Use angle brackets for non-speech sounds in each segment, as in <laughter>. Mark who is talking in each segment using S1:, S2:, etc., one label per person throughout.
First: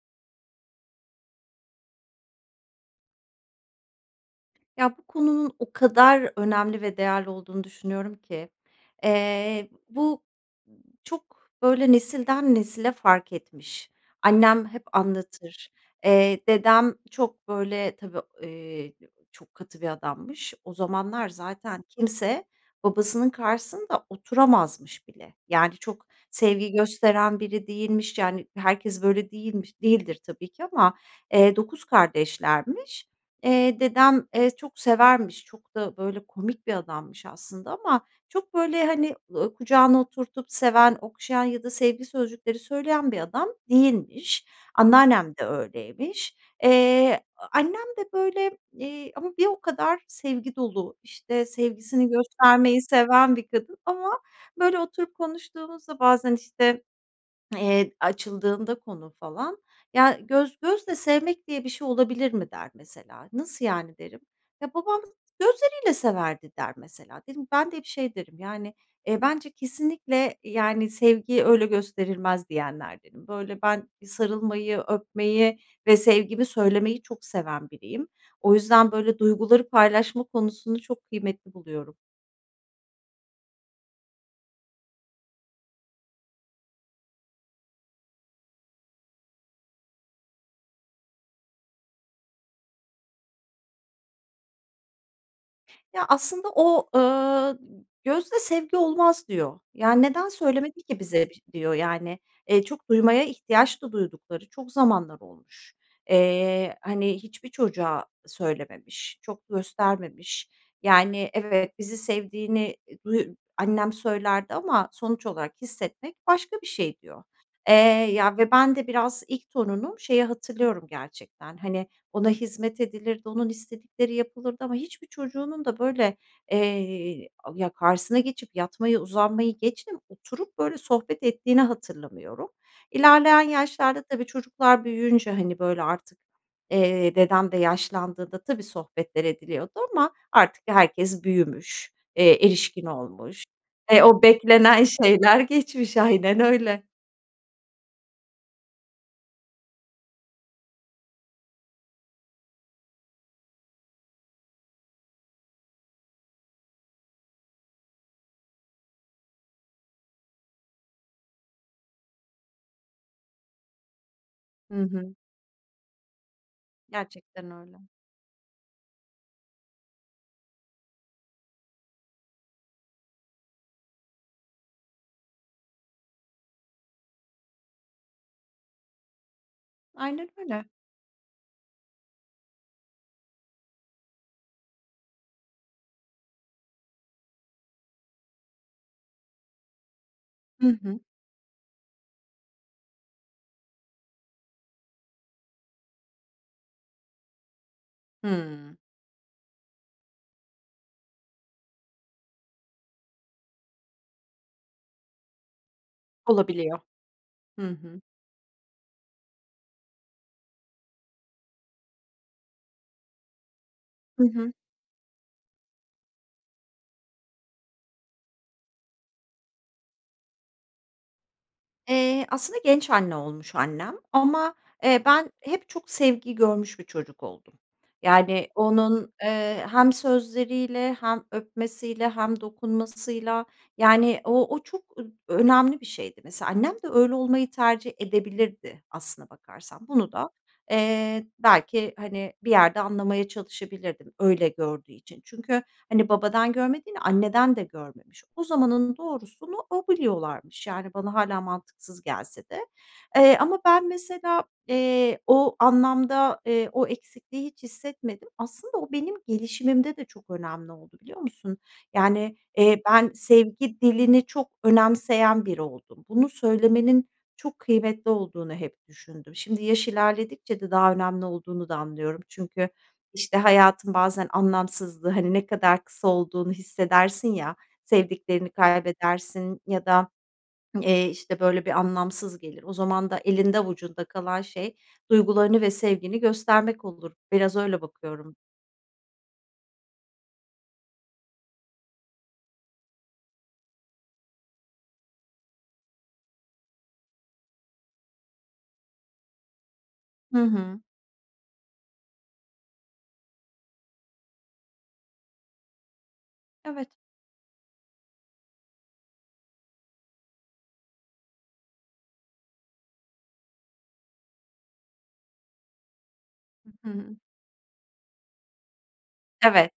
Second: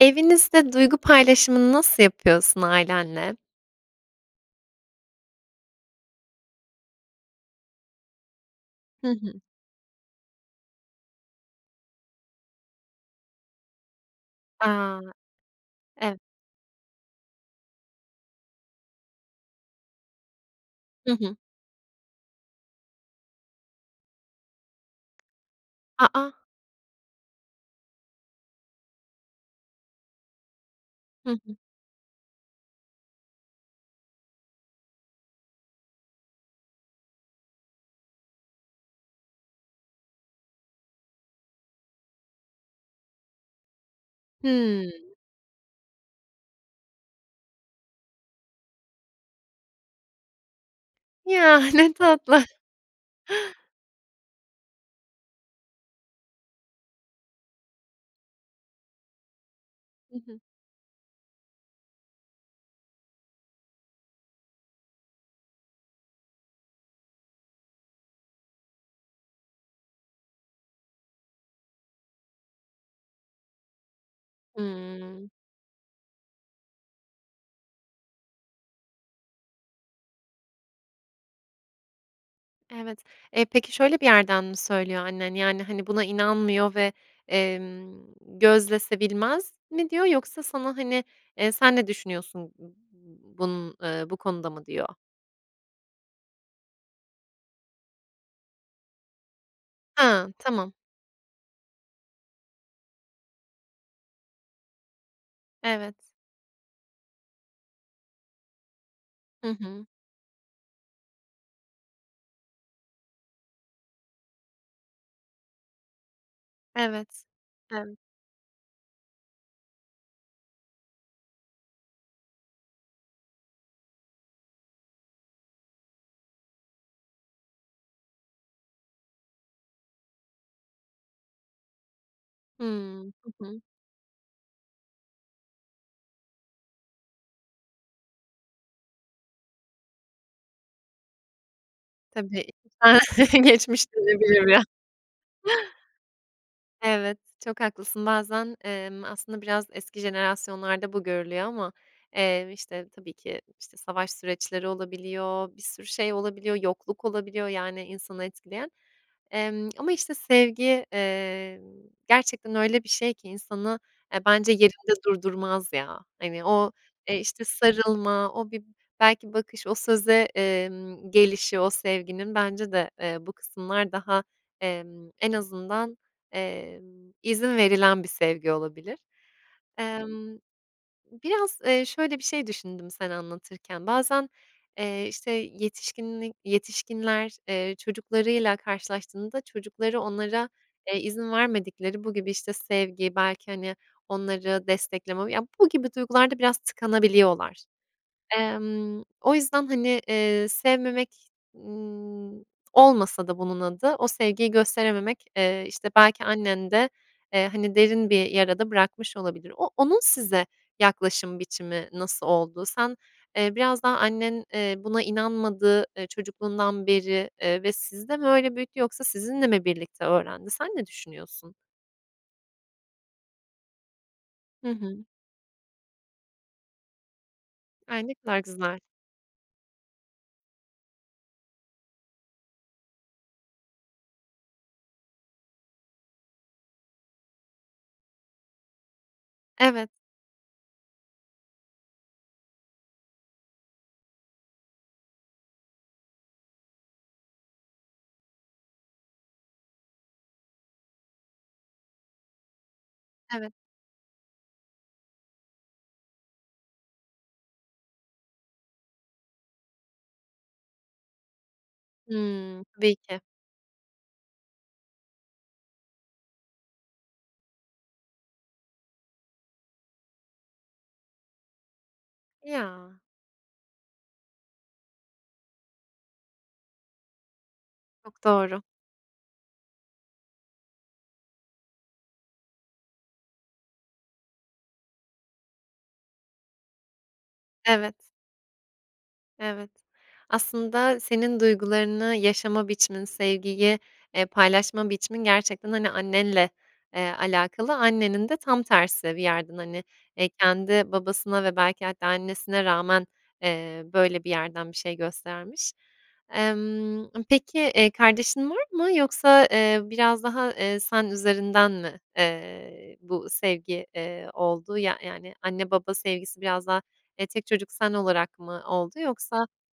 S1: Evinizde duygu paylaşımını nasıl yapıyorsun ailenle?
S2: Ya, bu konunun o kadar önemli ve değerli olduğunu düşünüyorum ki...
S1: Hı hı.
S2: Eee, bu çok, böyle, nesilden nesile fark etmiş. Annem hep
S1: A!
S2: anlatır.
S1: Ev
S2: Eee, dedem çok, böyle, tabii, eee, çok katı bir adammış. O
S1: Hı
S2: zamanlar
S1: hı.
S2: zaten kimse babasının karşısında oturamazmış bile. Yani, çok
S1: A, a!
S2: sevgi gösteren biri değilmiş, yani, herkes böyle değilmiş değildir tabii ki ama,
S1: Hı hı.
S2: eee, 9 kardeşlermiş. Eee, dedem, eee, çok severmiş, çok da, böyle, komik bir adammış aslında ama çok, böyle, hani, ııı, kucağına oturtup seven, okşayan ya da sevgi sözcükleri söyleyen bir adam değilmiş.
S1: Hıı.
S2: Anneannem de öyleymiş. Eee, annem de, böyle, eee, ama bir o kadar sevgi dolu, işte,
S1: Ya, ne
S2: sevgisini
S1: tatlı!
S2: göstermeyi seven bir kadın. Ama, böyle, oturup konuştuğumuzda bazen, işte, eee, açıldığında konu falan,
S1: Hı
S2: "Ya,
S1: hı.
S2: göz gözle sevmek diye bir şey olabilir mi?" der mesela. "Nasıl yani?" derim. "Ya, babam gözleriyle severdi." der mesela. Dedim ben de hep şey derim, yani, eee, "Bence kesinlikle, yani, sevgi öyle gösterilmez." diyenlerdenim. Böyle, ben bir sarılmayı,
S1: Hıı.
S2: öpmeyi ve sevgimi söylemeyi çok seven biriyim. O yüzden böyle duyguları paylaşma konusunu çok kıymetli buluyorum.
S1: Evet. Eee, peki, şöyle bir yerden mi söylüyor annen? Yani, hani, buna inanmıyor ve, emm, "Gözlese bilmez mi?" diyor yoksa sana, hani, eee, "Sen ne düşünüyorsun bunun eee, bu konuda?" mı diyor?
S2: Ya, aslında o, ııı, "Gözle sevgi olmaz." diyor. "Ya, neden
S1: Ha! Tamam.
S2: söylemedi ki bize biş?" diyor. Yani, eee, çok duymaya ihtiyaç da duydukları çok zamanlar olmuş.
S1: Evet.
S2: Eee, hani, hiçbir çocuğa söylememiş,
S1: Hı
S2: çok
S1: hı.
S2: göstermemiş. "Yani, evet, bizi sevdiğini, eee, duy annem söylerdi ama sonuç olarak hissetmek başka bir şey." diyor.
S1: Evet,
S2: Eee,
S1: evet.
S2: ya, ve ben de biraz ilk torunum. Şeyi hatırlıyorum gerçekten, hani, ona hizmet edilirdi, onun istedikleri yapılırdı ama hiçbir çocuğunun da, böyle, eee, a ya, karşısına geçip yatmayı, uzanmayı geçtim, oturup, böyle, sohbet ettiğini hatırlamıyorum.
S1: Hıı, hı
S2: İlerleyen
S1: hı.
S2: yaşlarda tabii çocuklar büyüyünce, hani, böyle, artık, eee, dedem de yaşlandığında, tabii, sohbetler ediliyordu ama artık herkes büyümüş,
S1: Tabii.
S2: eee, erişkin
S1: <chuckles>
S2: olmuş,
S1: Geçmiş
S2: eee, o
S1: <unintelligible> ya.
S2: beklenen şeyler geçmiş. Aynen öyle.
S1: Evet, çok haklısın. Bazen, emm, aslında biraz eski jenerasyonlarda bu görülüyor ama, eee, işte, tabii ki, işte, savaş süreçleri olabiliyor, bir sürü şey olabiliyor, yokluk olabiliyor... yani insanı etkileyen. Emm, ama, işte, sevgi, eee, gerçekten öyle bir şey ki insanı, eee, bence
S2: Hı
S1: yerinde
S2: hı.
S1: durdurmaz ya. Hani, o, eee, işte,
S2: Gerçekten öyle.
S1: sarılma, o bir belki bakış, o söze, emm, gelişi o sevginin bence de, eee, bu kısımlar daha, emm, en azından, emm, izin verilen bir sevgi olabilir.
S2: Aynen
S1: Emm,
S2: öyle.
S1: biraz, eee, şöyle bir şey düşündüm sen anlatırken, bazen, eee, işte, yetişkinli yetişkinler, eee, çocuklarıyla karşılaştığında çocukları onlara,
S2: Hı
S1: eee,
S2: hı.
S1: izin vermedikleri bu gibi, işte, sevgi, belki, hani, onları destekleme... ya, bu gibi duygular da biraz tıkanabiliyorlar.
S2: Hımm.
S1: Emm, o yüzden, hani, eee, sevmemek, ımm, olmasa da bunun adı, o sevgiyi gösterememek, eee, işte, belki
S2: Olabiliyor,
S1: annende, eee,
S2: hı
S1: hani,
S2: hı.
S1: derin bir yara da bırakmış olabilir. O onun size yaklaşım biçimi nasıl oldu? Sen, eee, biraz daha
S2: Hı
S1: annen,
S2: hı.
S1: eee, buna inanmadı, eee, çocukluğundan beri, eee, ve sizi de mi öyle büyüttü yoksa sizinle mi birlikte öğrendi? Sen ne düşünüyorsun?
S2: Eee, aslında genç anne olmuş annem ama,
S1: Hı
S2: eee,
S1: hı.
S2: ben hep çok sevgi görmüş bir çocuk oldum.
S1: Ay, ne kadar
S2: Yani,
S1: güzel!
S2: onun, eee, hem sözleriyle hem öpmesiyle hem dokunmasıyla. Yani, o o çok ö önemli bir şeydi. Mesela, annem de öyle olmayı tercih edebilirdi, aslına bakarsan.
S1: Evet.
S2: Bunu da, eee, belki, hani, bir yerde anlamaya çalışabilirdim, öyle gördüğü için. Çünkü, hani, babadan görmediğini, anneden de görmemiş. O zamanın doğrusunu o biliyorlarmış, yani, bana hâlâ mantıksız gelse de. Eee,
S1: Evet.
S2: ama ben, mesela, eee, o anlamda, eee, o eksikliği hiç hissetmedim. Aslında o benim gelişimimde de çok önemli oldu, biliyor musun? Yani,
S1: Hıı,
S2: eee,
S1: tabii
S2: ben
S1: ki.
S2: sevgi dilini çok önemseyen biri oldum. Bunu söylemenin çok kıymetli olduğunu hep düşündüm. Şimdi yaş ilerledikçe de daha önemli olduğunu da anlıyorum çünkü,
S1: Ya!
S2: işte, hayatın bazen anlamsızlığı, hani, ne kadar kısa olduğunu hissedersin ya,
S1: Çok
S2: sevdiklerini
S1: doğru.
S2: kaybedersin ya da, <swallows> eee, işte, böyle, bir anlamsız gelir. O zaman da elinde avucunda kalan şey duygularını ve sevgini göstermek olur. Biraz öyle
S1: Evet.
S2: bakıyorum.
S1: Evet. Aslında senin duygularını yaşama biçimin, sevgiyi, eee, paylaşma biçimin gerçekten, hani, annenle, eee, alakalı. Annenin de tam tersi bir yerden, hani, eee,
S2: Hı hı.
S1: kendi babasına ve belki hatta annesine rağmen, eee, böyle bir yerden bir şey göstermiş.
S2: Evet.
S1: Emm, ımm, peki, eee, kardeşin var mı yoksa, eee, biraz daha, eee, sen üzerinden mi, eee, bu sevgi, eee, oldu? Ya yani anne baba sevgisi biraz daha,
S2: Hı hı.
S1: eee, tek çocuk sen olarak mı oldu yoksa
S2: Evet.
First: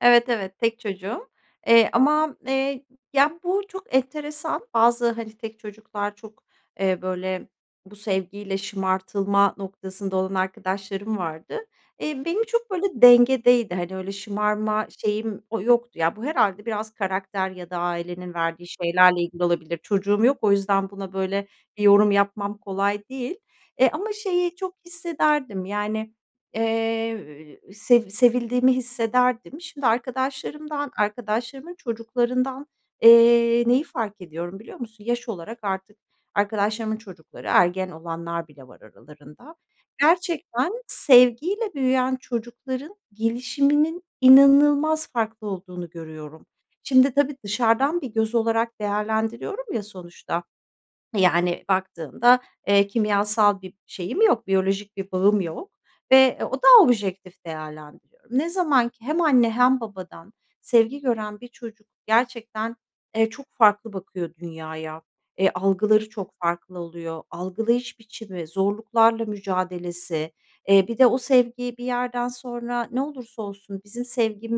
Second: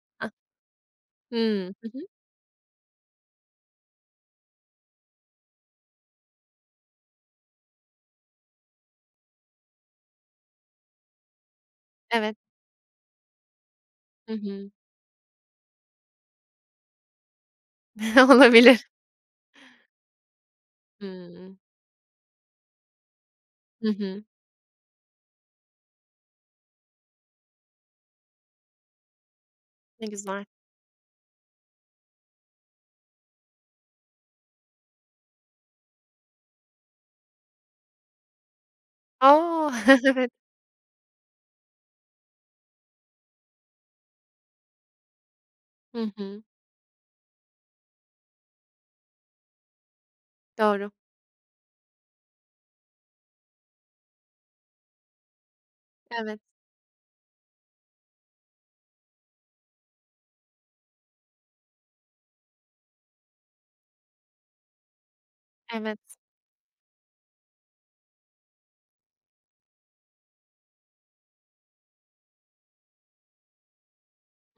S2: Evet,
S1: A
S2: evet. Tek çocuğum.
S1: Hımm,
S2: Eee,
S1: hı hı.
S2: ama, eee, ya, bu çok enteresan. Bazı, hani, tek çocuklar çok, eee, böyle, bu sevgiyle şımartılma noktasında olan arkadaşlarım vardı. Eee,
S1: Evet.
S2: benim çok böyle dengedeydi, hani, öyle
S1: Hı hı.
S2: şımarma şeyim, o yoktu. Ya, bu herhâlde biraz karakter ya da
S1: <chuckles>
S2: ailenin verdiği
S1: Olabilir.
S2: şeylerle ilgili olabilir. Çocuğum yok o yüzden buna böyle
S1: Hıı.
S2: bir yorum yapmam kolay değil,
S1: Hı
S2: eee, ama
S1: hı.
S2: şeyi çok hissederdim, yani, eee, sev sevildiğimi hissederdim. Şimdi
S1: Ne güzel.
S2: arkadaşlarımdan arkadaşlarımın çocuklarından, eee, neyi fark ediyorum, biliyor musun? Yaş olarak artık arkadaşlarımın çocukları, ergen olanlar bile var aralarında,
S1: A! <chuckles> Evet.
S2: gerçekten sevgiyle büyüyen çocukların gelişiminin inanılmaz farklı olduğunu
S1: Hı hı.
S2: görüyorum. Şimdi, tabii, dışarıdan bir göz olarak değerlendiriyorum ya sonuçta,
S1: Doğru.
S2: eee, yani, baktığında, eee, kimyasal bir şeyim yok, biyolojik bir bağım yok ve, eee,
S1: Evet.
S2: daha objektif değerlendiriyorum. Ne zaman ki hem anne hem babadan sevgi gören bir çocuk gerçekten, eee, çok farklı bakıyor dünyaya, eee, algıları
S1: Evet.
S2: çok farklı oluyor, algılayış biçimi, zorluklarla mücadelesi, eee, bir de o sevgi bir yerden sonra, "Ne olursa olsun bizim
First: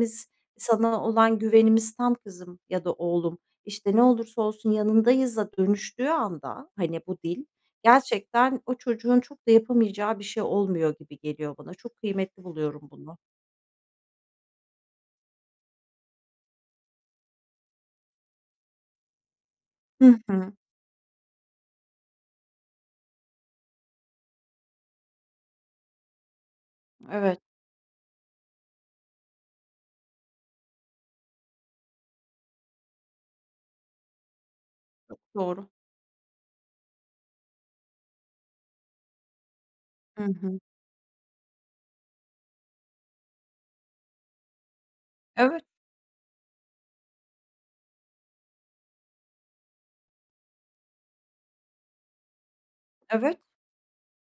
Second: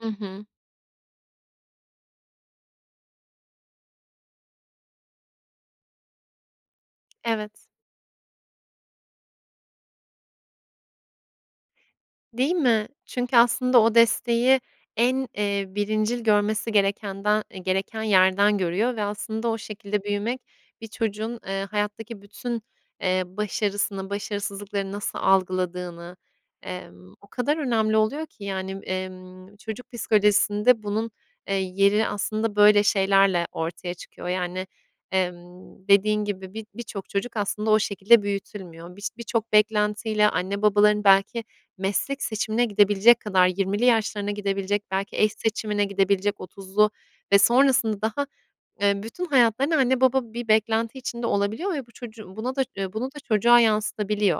S1: I hı.
S2: sana olan güvenimiz tam kızım." ya da oğlum, işte, "Ne olursa olsun yanındayız."a dönüştüğü anda, hani, bu dil,
S1: Evet.
S2: gerçekten o çocuğun çok da yapamayacağı bir şey olmuyor gibi geliyor bana. Çok kıymetli
S1: Değil
S2: buluyorum
S1: mi?
S2: bunu.
S1: Çünkü aslında o desteği en, eee, birincil görmesi gerekenden eee, gereken yerden görüyor ve aslında o şekilde
S2: Hı
S1: büyümek
S2: hı.
S1: bir çocuğun, eee, hayattaki bütün, eee, başarısını, başarısızlıklarını nasıl algıladığını, emm, o
S2: Evet.
S1: kadar önemli oluyor ki, yani, emm, çocuk psikolojisinde bunun, eee, yeri aslında böyle şeylerle ortaya çıkıyor. Yani,
S2: Çok doğru.
S1: emm, dediğin gibi, bi birçok çocuk aslında o şekilde büyütülmüyor. Biş birçok
S2: Hı
S1: beklentiyle
S2: hı.
S1: anne babaların belki meslek seçimine gidebilecek kadar, 20'li yaşlarına gidebilecek, belki eş
S2: Evet.
S1: seçimine gidebilecek, 30'lu ve sonrasında daha, eee, bütün hayatlarına anne baba bir beklenti içinde olabiliyor ve bu çocuğu buna da eee, bunu da
S2: Evet.
S1: çocuğa yansıtabiliyor.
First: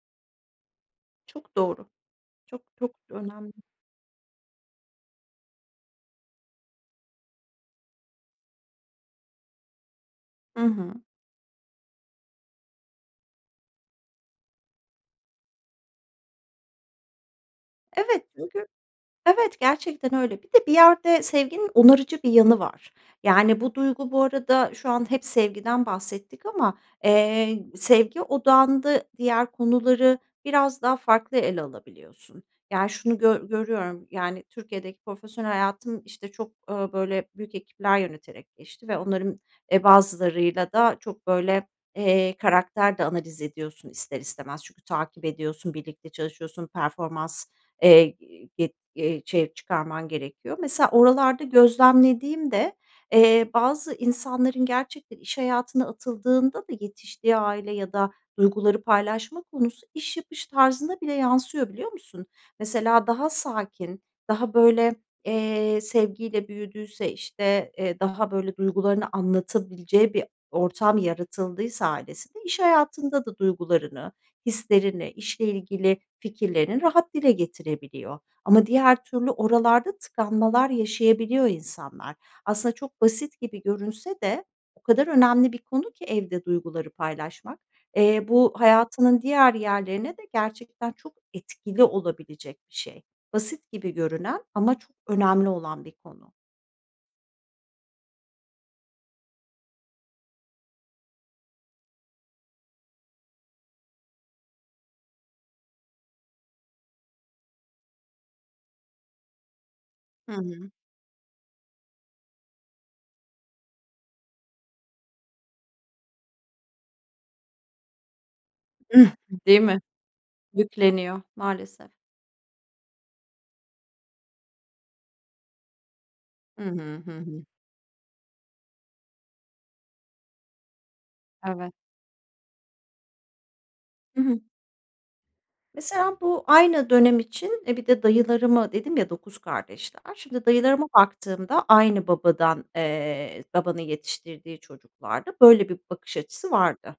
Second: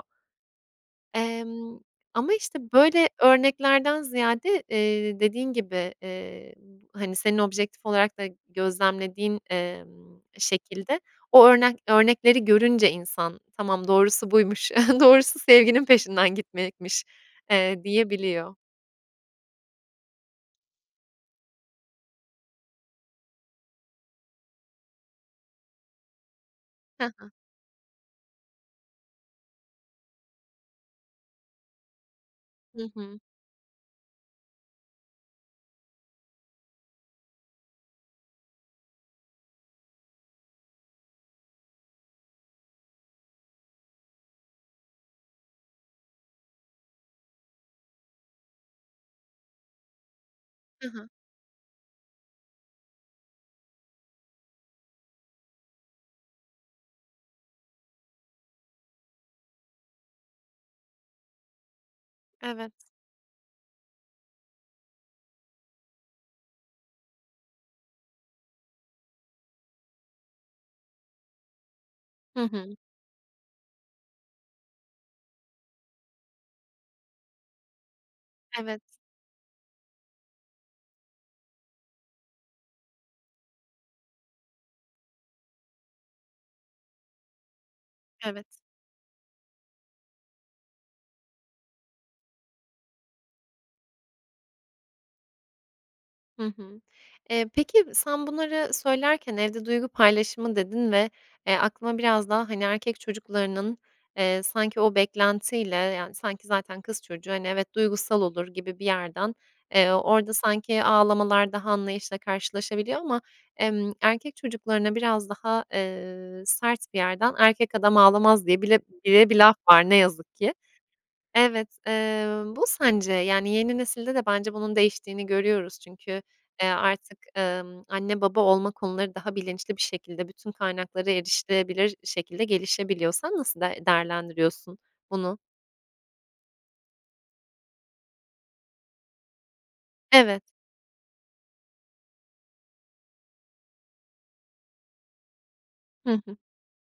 S2: Çok
S1: Emm,
S2: doğru.
S1: ama, işte,
S2: Çok, çok
S1: böyle
S2: önemli.
S1: örneklerden ziyade, eee, dediğin gibi, eee, hani, senin objektif olarak da gözlemlediğin, emm,
S2: I
S1: şekilde
S2: hı.
S1: o örna örnekleri görünce insan, "Tamam, doğrusu buymuş; <chuckles> doğrusu sevginin peşinden gitmekmiş." eee,
S2: Evet,
S1: diyebiliyor.
S2: çünkü Evet, gerçekten öyle. Bir de bir yerde sevginin onarıcı bir yanı var. Yani bu duygu bu arada şu an hep sevgiden bahsettik ama,
S1: Ha ha.
S2: eee, sevgi odağında diğer konuları biraz daha farklı ele alabiliyorsun.
S1: Hı
S2: Yani, şunu
S1: hı.
S2: gö görüyorum. Yani, Türkiye'deki profesyonel hayatım, işte, çok, ööö, böyle, büyük ekipler yöneterek geçti ve onların, eee, bazılarıyla da çok, böyle, eee, karakter de analiz ediyorsun ister istemez. Çünkü takip ediyorsun, birlikte çalışıyorsun, performans, eee, g eee, çer çıkarman gerekiyor.
S1: Ha
S2: Mesela
S1: ha.
S2: oralarda gözlemlediğimde, eee, bazı insanların gerçekten iş hayatına atıldığında da yetiştiği aile ya da duyguları paylaşma konusu iş yapış tarzına bile yansıyor, biliyor musun?
S1: Evet.
S2: Mesela daha sakin, daha, böyle, eee, sevgiyle büyüdüyse, işte, eee, daha, böyle, duygularını anlatabileceği bir ortam yaratıldıysa ailesinde,
S1: Hı
S2: iş
S1: hı.
S2: hayatında da duygularını, hislerini, işle ilgili fikirlerini rahat dile getirebiliyor. Ama
S1: Evet.
S2: diğer türlü oralarda tıkanmalar yaşayabiliyor insanlar. Aslında çok basit gibi görünse de o kadar önemli bir konu ki evde duyguları paylaşmak. Eee, bu
S1: Evet.
S2: hayatının diğer yerlerine de gerçekten çok etkili olabilecek bir şey. Basit gibi görünen ama çok önemli olan bir konu.
S1: Hı hı. Eee, peki, sen bunları söylerken, "evde duygu paylaşımı" dedin ve, eee, aklıma biraz daha, hani, erkek çocuklarının, eee, sanki o beklentiyle, yani, sanki zaten kız çocuğu, hani, evet, duygusal olur gibi bir yerden, eee,
S2: Hı
S1: orada
S2: hı.
S1: sanki ağlamalar daha anlayışla karşılaşabiliyor ama, emm, erkek çocuklarına biraz daha, eee, sert bir yerden, "Erkek adam ağlamaz." diye bile
S2: Hıh,
S1: bile bir laf
S2: değil mi?
S1: var, ne yazık ki.
S2: Yükleniyor.
S1: Evet.
S2: Maalesef.
S1: Eee, bu sence, yani, yeni nesilde de bence bunun değiştiğini görüyoruz. Çünkü,
S2: Hı
S1: eee,
S2: hı, hı
S1: artık,
S2: hı.
S1: ımm, anne baba olma konuları daha bilinçli bir şekilde, bütün kaynaklara
S2: Evet.
S1: erişilebilir şekilde gelişebiliyor. Sen nasıl d
S2: Hı hı.
S1: değerlendiriyorsun bunu?
S2: Mesela bu aynı dönem için e, bir de dayılarımı dedim ya 9 kardeşler,
S1: Evet.
S2: şimdi, dayılarıma baktığımda aynı babadan eee, babanın yetiştirdiği çocuklarda böyle bir bakış
S1: Hı hı.
S2: açısı vardı.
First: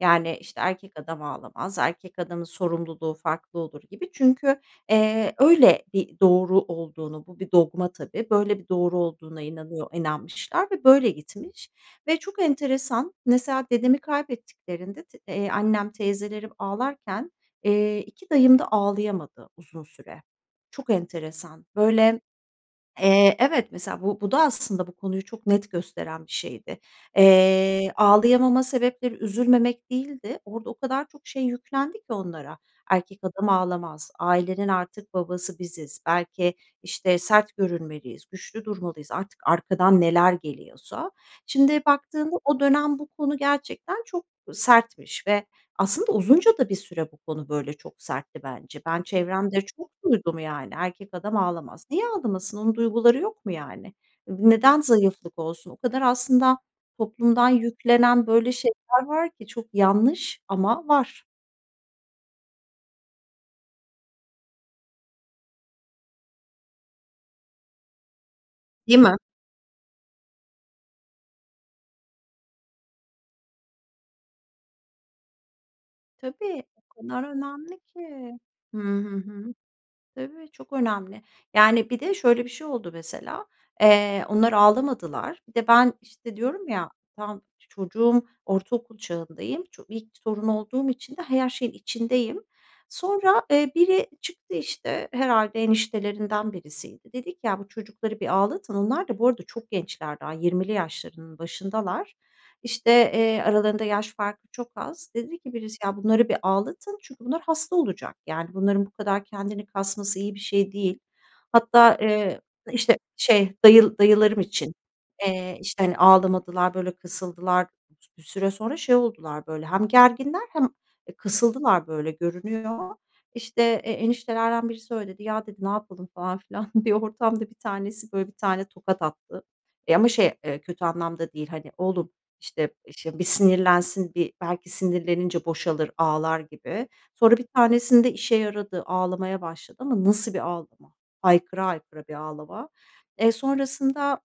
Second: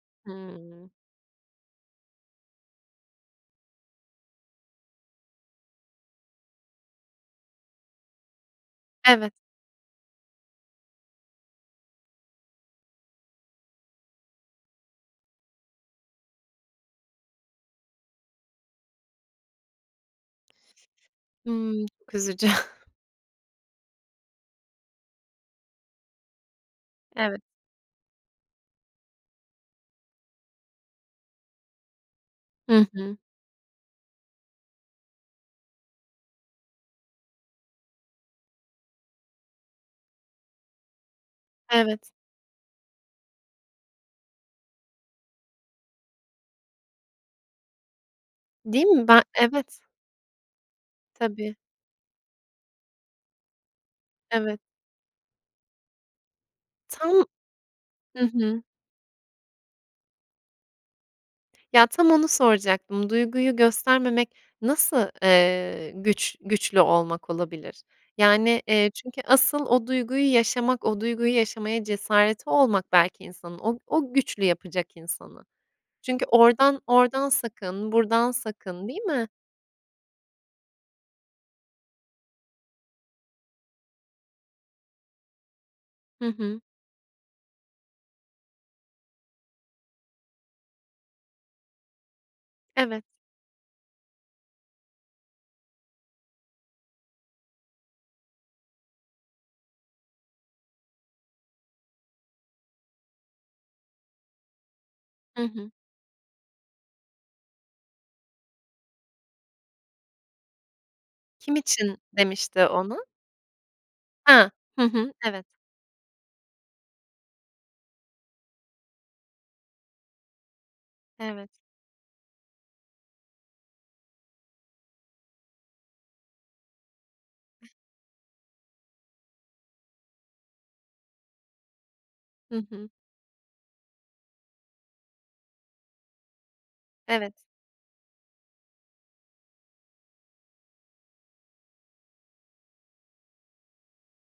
S2: Yani, işte,
S1: Hmm.
S2: "Erkek adam ağlamaz, erkek adamın sorumluluğu farklı olur." gibi çünkü, eee, öyle bir doğru olduğunu bu bir dogma tabii, böyle bir doğru
S1: Evet.
S2: olduğuna inanıyor inanmışlar ve böyle gitmiş. Ve çok enteresan, mesela dedemi kaybettiklerinde t eee, annem teyzelerim ağlarken, eee, 2 dayım da ağlayamadı uzun süre. Çok enteresan,
S1: Hımm
S2: böyle,
S1: <unintelligible> üzücü. <chuckles>
S2: eee Evet. Mesela bu bu da aslında bu konuyu çok net gösteren bir şeydi.
S1: Evet.
S2: Eee, ağlayamama sebepleri üzülmemek değildi, orada o kadar çok şey yüklendi ki onlara,
S1: Hı hı.
S2: "Erkek adam ağlamaz, ailenin artık babası biziz, belki, işte, sert görünmeliyiz, güçlü durmalıyız." artık arkadan neler geliyorsa. Şimdi
S1: Evet.
S2: baktığında o dönem bu konu gerçekten çok sertmiş ve aslında uzunca da bir süre bu konu böyle çok sertti bence.
S1: Değil
S2: Ben
S1: mi? Ben
S2: çevremde
S1: evet.
S2: çok duydum, yani, "Erkek adam
S1: Tabii.
S2: ağlamaz." Niye ağlamasın? Onun duyguları yok mu, yani? N
S1: Evet.
S2: neden zayıflık olsun? O kadar aslında
S1: Ta
S2: toplumdan
S1: Hı
S2: yüklenen böyle
S1: hı.
S2: şeyler var ki. Çok yanlış ama var.
S1: Ya, tam onu soracaktım, duyguyu göstermemek nasıl, eee, güç güçlü olmak olabilir? Yani, eee,
S2: Değil mi?
S1: çünkü asıl o duyguyu yaşamak, o duyguyu yaşamaya cesareti olmak belki insanın o o güçlü yapacak insanı. Çünkü
S2: Tabii,
S1: oradan
S2: o kadar
S1: oradan
S2: önemli
S1: sakın, buradan
S2: ki. Hı
S1: sakın, değil
S2: hı,
S1: mi?
S2: hı. Tabii, çok önemli. Yani, bir de şöyle bir şey oldu mesela, eee, onlar ağlamadılar Bir de ben,
S1: Hı
S2: işte,
S1: hı.
S2: diyorum ya, tamam, çocuğum, ortaokul çağındayım, ço ilk torun olduğum için de ha her şeyin içindeyim.
S1: Evet.
S2: Sonra, eee, biri çıktı, işte, herhâlde eniştelerinden birisiydi, dedi ki: "Ya, bu çocukları bir ağlatın." Onlar da bu arada çok gençler daha, 20'li yaşlarının başındalar. İşte, eee, aralarında yaş farkı çok az, dedi
S1: Hı
S2: ki
S1: hı.
S2: birisi, "Ya, bunları bir ağlatın çünkü bunlar hasta olacak yani bunların bu kadar kendini kasması iyi bir şey değil."
S1: Kim
S2: Hatta,
S1: için
S2: eee,
S1: demişti
S2: işte,
S1: onu?
S2: şey dayıl dayılarım
S1: Ha!
S2: için,
S1: Hı hı, evet.
S2: eee, işte, hani, ağlamadılar, böyle kısıldılar, bir süre sonra şey oldular, böyle, hem gerginler hem, e,
S1: Evet.
S2: kısıldılar, böyle, görünüyor. İşte, eee, eniştelerden biri söyledi, "Ya," dedi, "ne yapalım?" falan filan. <chuckles> Bir ortamda bir tanesi, böyle, bir tane tokat attı. Eee, ama şey, eee, kötü anlamda değil, hani, "Oğlum,
S1: Hı
S2: işte,
S1: hı.
S2: e, ş bir sinirlensin, bir belki sinirlenince boşalır, ağlar." gibi. Sonra
S1: Evet.
S2: 1 tanesinde işe yaradı, ağlamaya başladı ama nasıl bir ağlama? Haykıra haykıra bir ağlama. Eee, sonrasında,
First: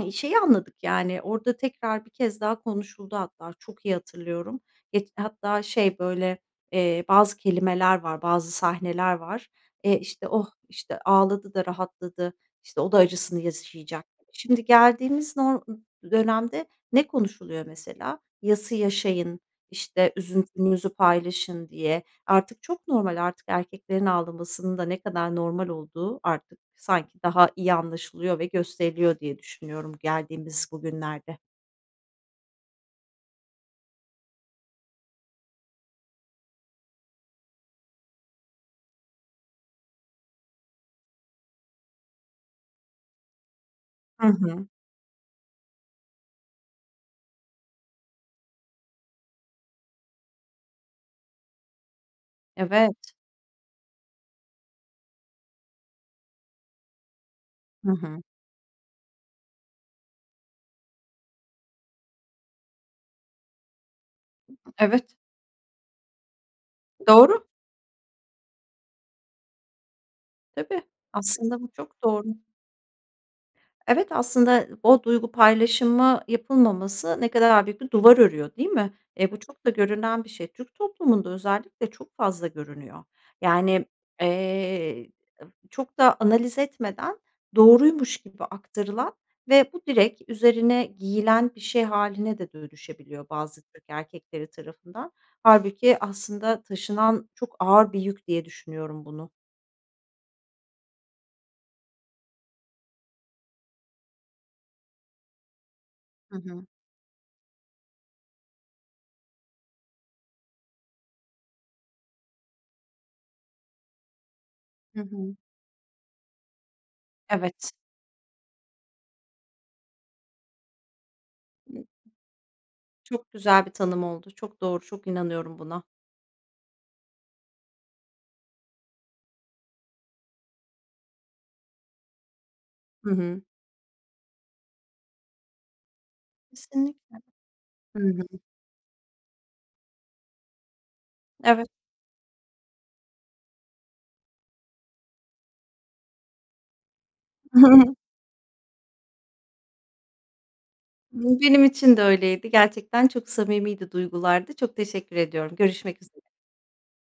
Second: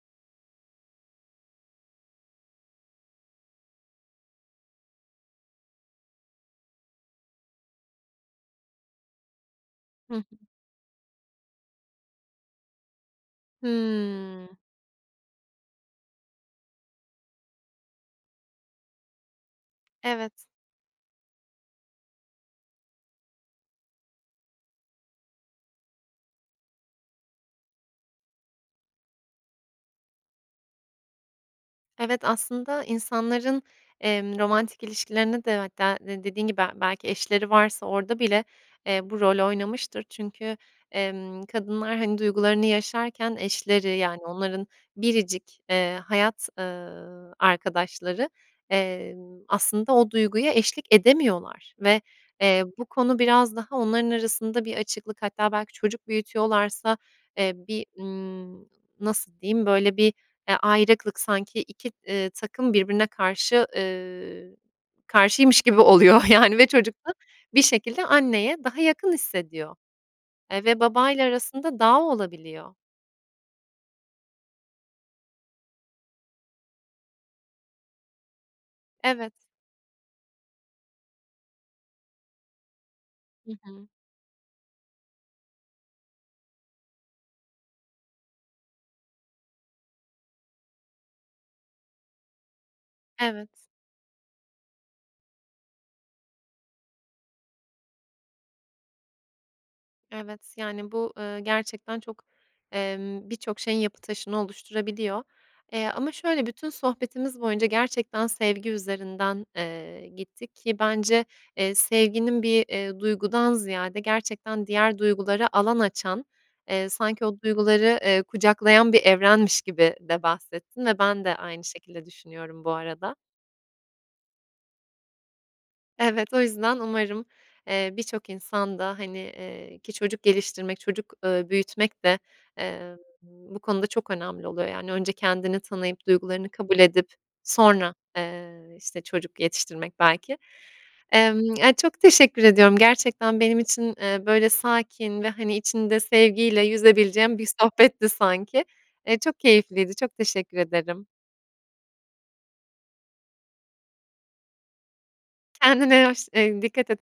S2: eee, şeyi anladık yani orada tekrar bir kez daha konuşuldu hatta çok iyi hatırlıyorum. Geç hatta şey, böyle, eee, bazı kelimeler var, bazı sahneler var. E,
S1: Hı hı.
S2: işte, "Oh! İşte ağladı da rahatladı, işte, o da acısını yaşayacak."
S1: Hmm.
S2: Şimdi geldiğimiz nor dönemde ne konuşuluyor mesela? "Yası yaşayın, işte,
S1: Evet.
S2: üzüntünüzü paylaşın." diye, artık çok normal, artık erkeklerin ağlamasının da ne kadar normal olduğu artık sanki daha iyi anlaşılıyor ve gösteriliyor diye düşünüyorum geldiğimiz bugünlerde.
S1: Evet, aslında insanların, emm, romantik ilişkilerine de hatta d dediğin gibi, belki eşleri varsa orada bile, eee, bu rol oynamıştır. Çünkü, emm, kadınlar, hani, duygularını yaşarken eşleri, yani,
S2: Hı hı.
S1: onların biricik, eee, hayat, ııı, arkadaşları, emm, aslında o duyguya eşlik edemiyorlar. Ve, eee, bu
S2: Evet.
S1: konu biraz daha onların arasında bir açıklık hatta belki çocuk büyütüyorlarsa, eee, bir,
S2: Hı hı.
S1: ımm, nasıl diyeyim? Böyle, bir, eee, ayrıklık sanki 2, eee, takım birbirine karşı eee,
S2: Evet.
S1: karşıymış gibi oluyor, yani, ve çocuk da
S2: Doğru.
S1: bir şekilde anneye daha yakın hissediyor. Eee, ve
S2: Tabii.
S1: babayla
S2: Aslında bu
S1: arasında dağ
S2: çok doğru.
S1: olabiliyor.
S2: Evet, aslında o duygu paylaşımı yapılmaması ne kadar a büyük bir duvar örüyor, değil mi? E,
S1: Evet.
S2: bu çok da görünen bir şey. Türk toplumunda özellikle çok fazla görünüyor.
S1: Hı
S2: Yani,
S1: hı.
S2: eee, çok da analiz etmeden doğruymuş gibi aktarılan ve bu direkt üzerine giyilen bir şey hâline de dönüşebiliyor bazı
S1: Evet.
S2: Türk erkekleri tarafından. Hâlbuki aslında taşınan çok ağır bir yük diye düşünüyorum bunu.
S1: Evet. Yani, bu, ııı, gerçekten çok, emm, bir çok şeyin yapı taşını oluşturabiliyor. Eee, ama
S2: Hı
S1: şöyle
S2: hı.
S1: bütün sohbetimiz boyunca gerçekten sevgi üzerinden, eee, gittik ki bence, eee, sevginin bir, eee, duygudan ziyade gerçekten diğer
S2: Hı hı.
S1: duygulara alan açan, eee, sanki o
S2: Evet.
S1: duyguları, eee, kucaklayan bir evrenmiş gibi de bahsettin ve ben de aynı şekilde düşünüyorum bu arada.
S2: Çok güzel bir tanım oldu. Çok doğru, çok inanıyorum buna.
S1: Evet, o yüzden umarım, eee, bir çok insan da, hani, eee, ki çocuk geliştirmek, çocuk, ııı, büyütmek de, eee,
S2: Hı hı.
S1: bu konuda çok önemli oluyor. Yani önce kendini tanıyıp duygularını kabul edip
S2: Kesinlikle.
S1: sonra,
S2: Hı hı.
S1: eee, işte, çocuk yetiştirmek belki Emm,
S2: Evet.
S1: ya, çok teşekkür ediyorum. Gerçekten benim için, eee, böyle, sakin ve, hani, içinde sevgiyle yüzebileceğim bir
S2: <chuckles>
S1: sohbetti sanki. Eee, çok keyifliydi, çok teşekkür ederim.
S2: <unintelligible> benim için de öyleydi, gerçekten çok samimiydi duygulardı. Çok teşekkür ediyorum, görüşmek
S1: Kendine
S2: üzere.
S1: hoş eee, dikkat et.